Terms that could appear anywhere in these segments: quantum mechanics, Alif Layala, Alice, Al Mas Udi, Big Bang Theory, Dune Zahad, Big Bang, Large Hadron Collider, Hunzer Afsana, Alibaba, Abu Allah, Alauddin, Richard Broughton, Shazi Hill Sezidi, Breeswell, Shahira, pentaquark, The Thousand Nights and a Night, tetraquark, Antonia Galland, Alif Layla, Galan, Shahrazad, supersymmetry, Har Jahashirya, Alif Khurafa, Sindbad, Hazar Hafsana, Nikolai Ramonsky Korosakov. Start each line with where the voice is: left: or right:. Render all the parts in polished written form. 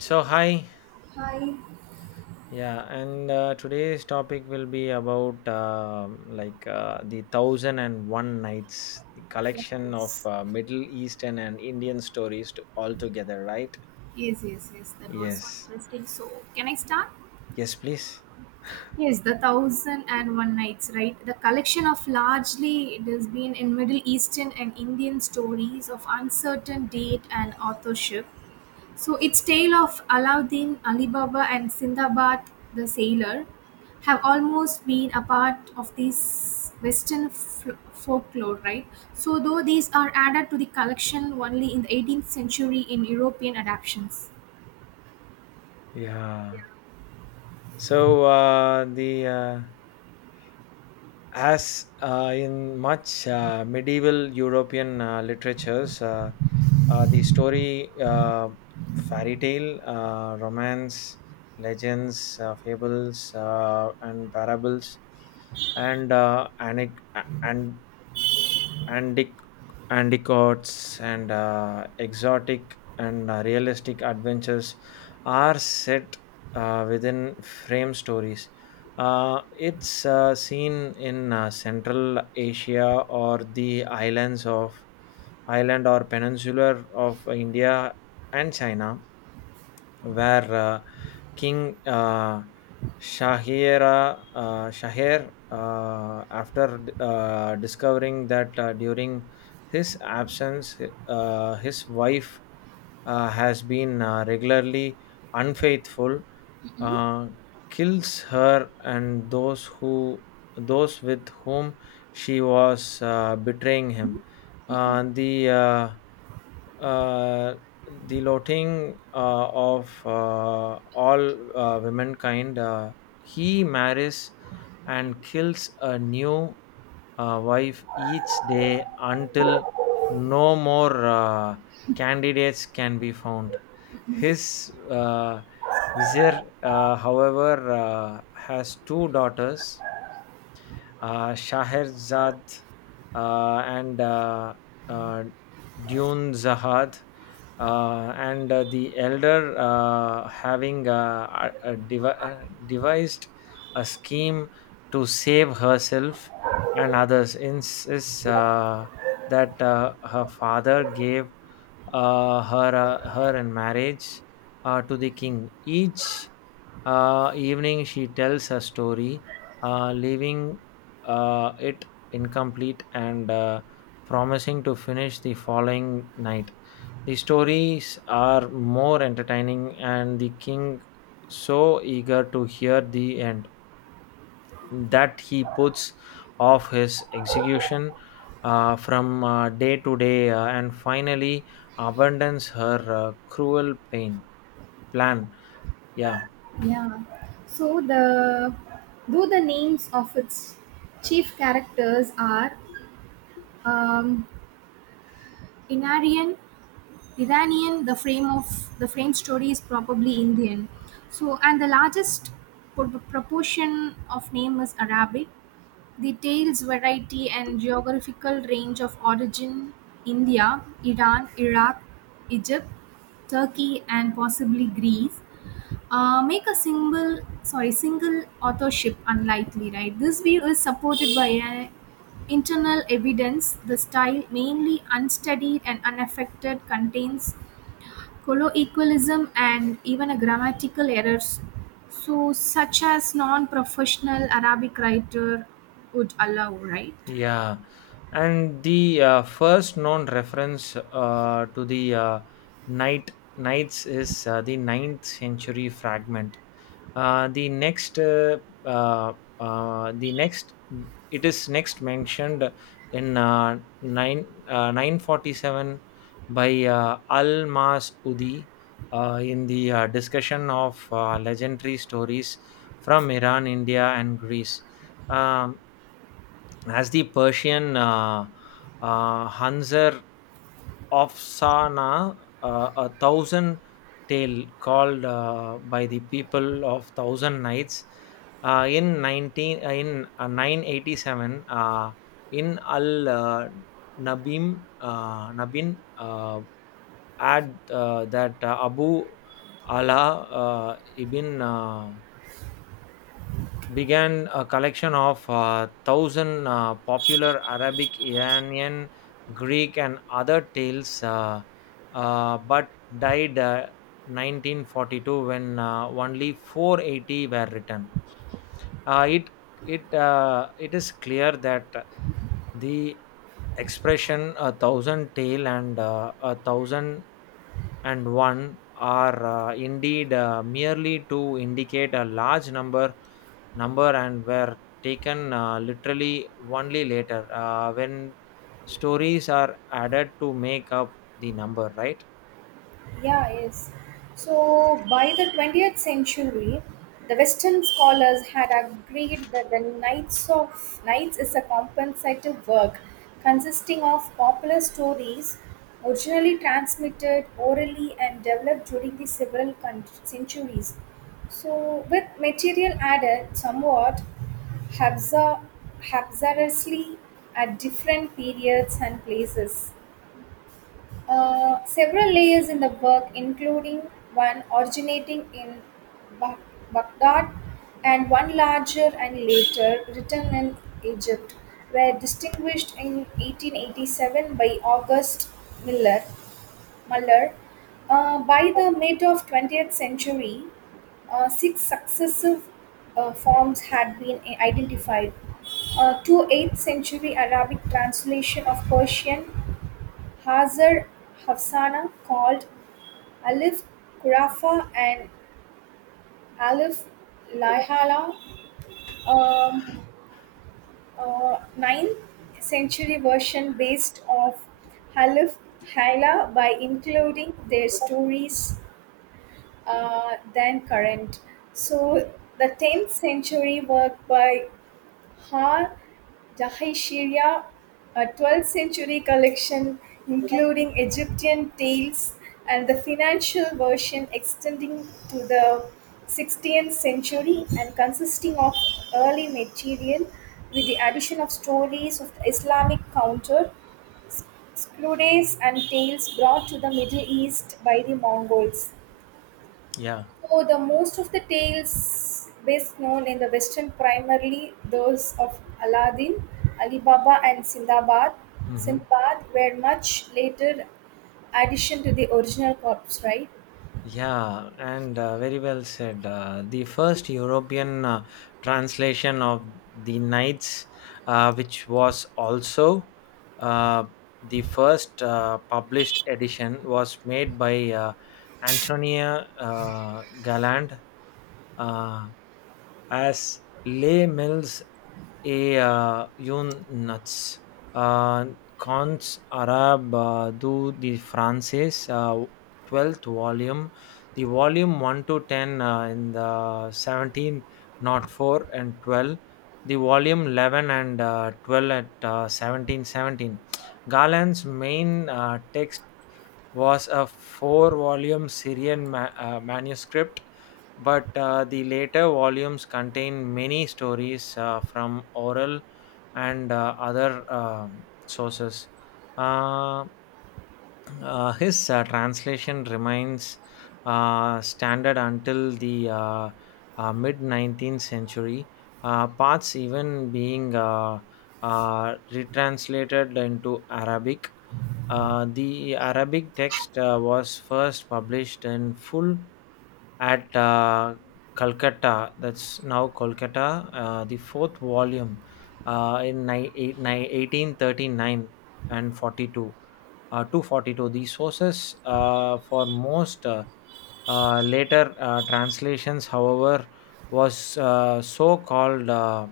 left: So hi,
right: Hi.
left: yeah, and today's topic will be about like the thousand and one nights, the
right: Yes,
left: collection of
right: yes.
left: Middle Eastern and Indian stories to, all together, right?
right: Yes, yes, yes. That was so
left: Yes,
right: interesting. So, can I start?
left: yes, please.
right: Yes, the Thousand and One Nights, right? The collection of largely it has been in Middle Eastern and Indian stories of uncertain date and authorship. So its tale of Alauddin, Alibaba, and Sindbad the Sailor have almost been a part of this Western folklore, right? So though these are added to the collection only in the 18th century in European adaptations.
left: Yeah. So the As in much medieval European literatures, the story, fairy tale, romance, legends, fables, and parables, and uh, anec- and antic anticots and exotic and realistic adventures are set within frame stories. It's seen in Central Asia or the island or peninsular of India and China where King Shahir, after discovering that during his absence, his wife has been regularly unfaithful, uh, kills her and those with whom she was betraying him. Uh, the uh, uh, the loathing of all womankind. He marries and kills a new wife each day until no more candidates can be found. His vizier, however, has two daughters, Shaherzad and uh, Dune Zahad, and the elder having a devised a scheme to save herself and others insists that her father gave her in marriage to the king. Each evening, she tells a story, leaving it incomplete and promising to finish the following night. The stories are more entertaining, and the king so eager to hear the end that he puts off his execution from day to day and finally abandons her cruel pain plan. Yeah.
right: Yeah. So the though the names of its chief characters are um, Inarian Iranian, the frame story is probably Indian. So, and the largest proportion of name is Arabic. The tales variety and geographical range of origin: India, Iran, Iraq, Egypt, Turkey, and possibly Greece. Make a single authorship unlikely, right? This view is supported by internal evidence. The style, mainly unstudied and unaffected, contains colloquialism, and even a grammatical errors, so such as non-professional Arabic writer would allow, right?
left: Yeah, and the first known reference to the night knights is the ninth century fragment. Uh, the next, uh, uh, uh, the next, it is next mentioned in 947 by Al Mas Udi in the discussion of legendary stories from Iran, India, and Greece. Um, as the Persian Hunzer Afsana, a thousand tale called by the people of thousand nights in 19 in 987 in Al Nabim Nabin add that Abu Allah ibn began a collection of thousand popular Arabic, Iranian, Greek, and other tales, but died 1942 when only 480 were written. Uh, it it is clear that the expression a thousand tale and a thousand and one are indeed merely to indicate a large number and were taken literally only later when stories are added to make up the number, right?
right: Yeah, yes. So by the 20th century, the Western scholars had agreed that the Knights of Knights is a compensative work consisting of popular stories originally transmitted orally and developed during the several centuries. So with material added somewhat haphazard- haphazardly at different periods and places. Several layers in the work, including one originating in Ba- Baghdad and one larger and later written in Egypt, were distinguished in 1887 by August Miller. Muller. By the mid of 20th century, six successive forms had been identified. 28th century Arabic translation of Persian Hazar Hafsana called Alif Khurafa and Alif Layala, a ninth-century version based of Alif Layla by including their stories than current. So the 10th century work by Har Jahashirya, a 12th century collection including Egyptian tales and the financial version extending to the 16th century and consisting of early material with the addition of stories of the Islamic counter, scrolls and tales brought to the Middle East by the Mongols.
left: Yeah.
right: Oh, the most of the tales best known in the Western, primarily those of Aladdin, Alibaba, and
left: Mm-hmm.
right: Sindbad were much later addition to the original corpus, right?
left: Yeah, and very well said, the first European translation of the knights which was also uh, the first published edition was made by Antonia Galland, Uh, as Les Mills et Youn Nuts. Euh, Contes Arab du the Frances, 12th volume, the volume 1 to 10 in the 17, not 4 and 12, the volume 11 and 12 at 17, seventeen. Garland's main text was a four volume Syrian manuscript but the later volumes contain many stories from oral and other sources. Uh, his translation remains standard until the mid 19th century, parts even being retranslated into Arabic. The Arabic text was first published in full at Calcutta, that's now Kolkata, the fourth volume in 1839 and 42, 242. The sources for most later translations, however, was so called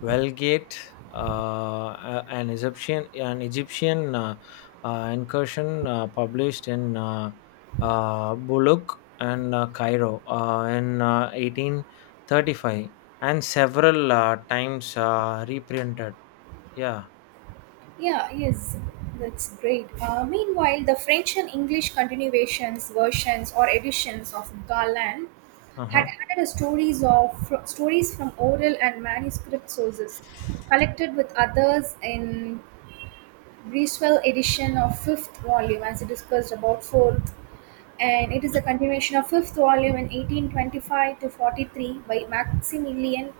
left: Vulgate, an Egyptian incursion published in Buluk and Cairo in 1835, and several times reprinted. Yeah.
right: Yeah, yes, that's great. Meanwhile, the French and English continuations, versions, or editions of Galan
left: Uh
right: had
left: huh.
right: added stories from oral and manuscript sources collected with others in Breeswell edition of fifth volume as it discussed about fourth, and it is a continuation of fifth volume in 1825 to 43 by maximilian.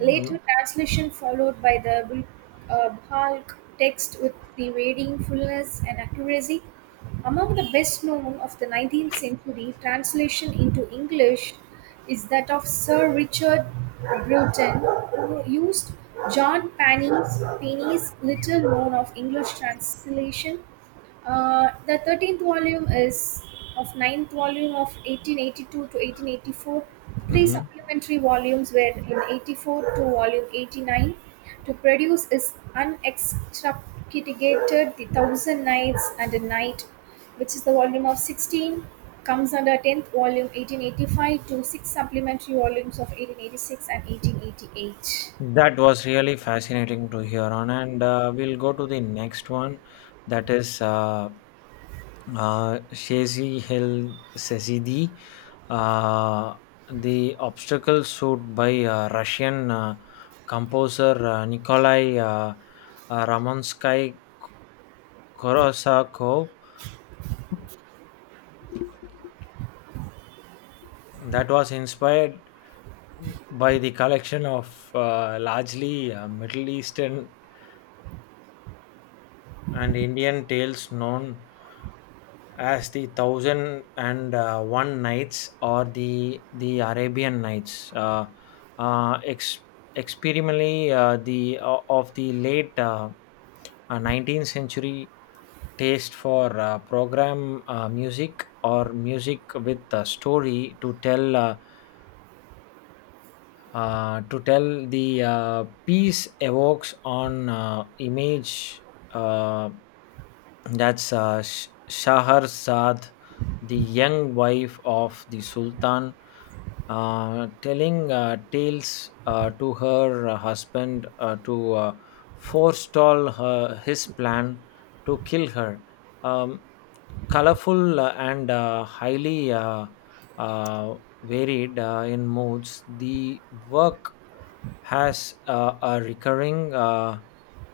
right: Later translation followed by the Bhalkh text with the varying fullness and accuracy. Among the best known of the 19th century translation into English is that of Sir Richard Broughton, who used John Penny's little known of English translation, the 13th volume is of ninth volume of 1882 to 1884. Three
left: Mm-hmm.
right: supplementary volumes were in 84 to volume 89. To produce is unextracted The Thousand Nights and a Night, which is the volume of 16, comes under 10th volume 1885 to six supplementary volumes of 1886 and 1888.
left: That was really fascinating to hear on, and we'll go to the next one. That is Shazi Hill Sezidi, uh, the obstacle suit by Russian composer Nikolai Ramonsky Korosakov, that was inspired by the collection of largely Middle Eastern and Indian tales known as the thousand and one nights or the Arabian nights, uh, ex- experimentally the of the late 19th century taste for program music or music with a story to tell, the piece evokes on image uh, that's Shahrazad, the young wife of the Sultan, telling tales to her husband to forestall his plan to kill her. Um, Colorful and highly uh, varied in moods, the work has a recurring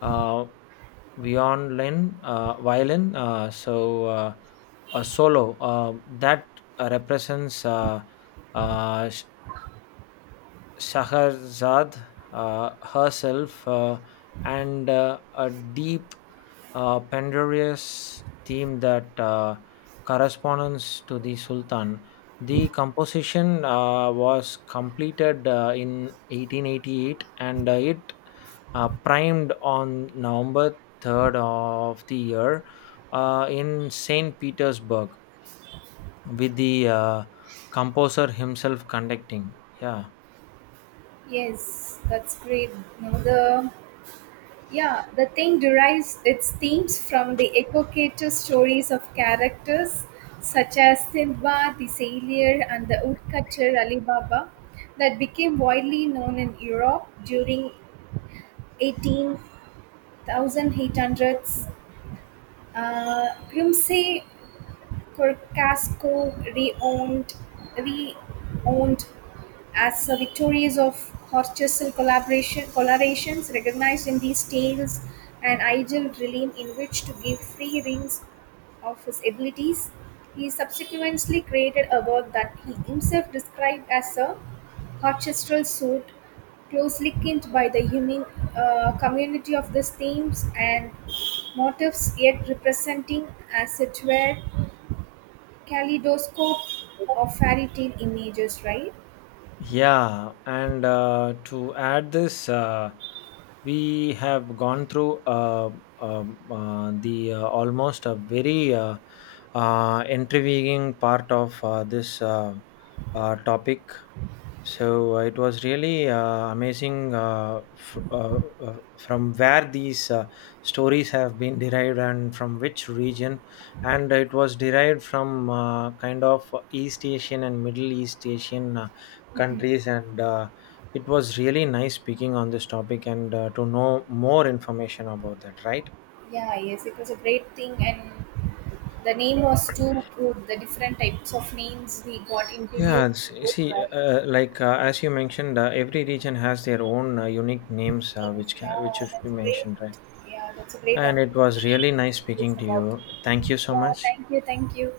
left: uh, violin a solo that represents uh, Shahrazad herself and a deep, penurious theme that corresponds to the Sultan. The composition was completed in 1888 and it primed on November 3rd of the year in St. Petersburg with the composer himself conducting. Yeah.
right: Yes, that's great. You know, the Yeah, the thing derives its themes from the evocative stories of characters such as Sindbad the Sailor and the woodcutter Ali Baba that became widely known in Europe during 18,800s. Grimsey Corcasco reowned as the victories of Horchastle collaborations recognized in these tales and Igil realm in which to give free rings of his abilities. He subsequently created a work that he himself described as a Horchestral suit, closely kin by the human community of these themes and motifs, yet representing as it were kaleidoscope of fairy tale images, right?
left: Yeah, and to add this, we have gone through the almost a very intriguing part of this topic, so it was really amazing from where these stories have been derived and from which region. And it was derived from kind of East Asian and Middle East Asian countries. And it was really nice speaking on this topic and to know more information about that, right?
right: Yeah, yes, it was a great thing, and the name was too good. The different types of names we got
left: Yeah,
right: introduced to
left: you
right: both,
left: see,
right: right?
left: like as you mentioned, every region has their own unique names,
right: Names,
left: which
right: yeah,
left: should be
right: that's great.
left: mentioned, right?
right: Yeah, that's a great
left: And it was
right: opportunity to
left: really nice
right: speak this
left: speaking to
right: about.
left: you. Thank you so
right: Yeah,
left: much.
right: thank you, thank you.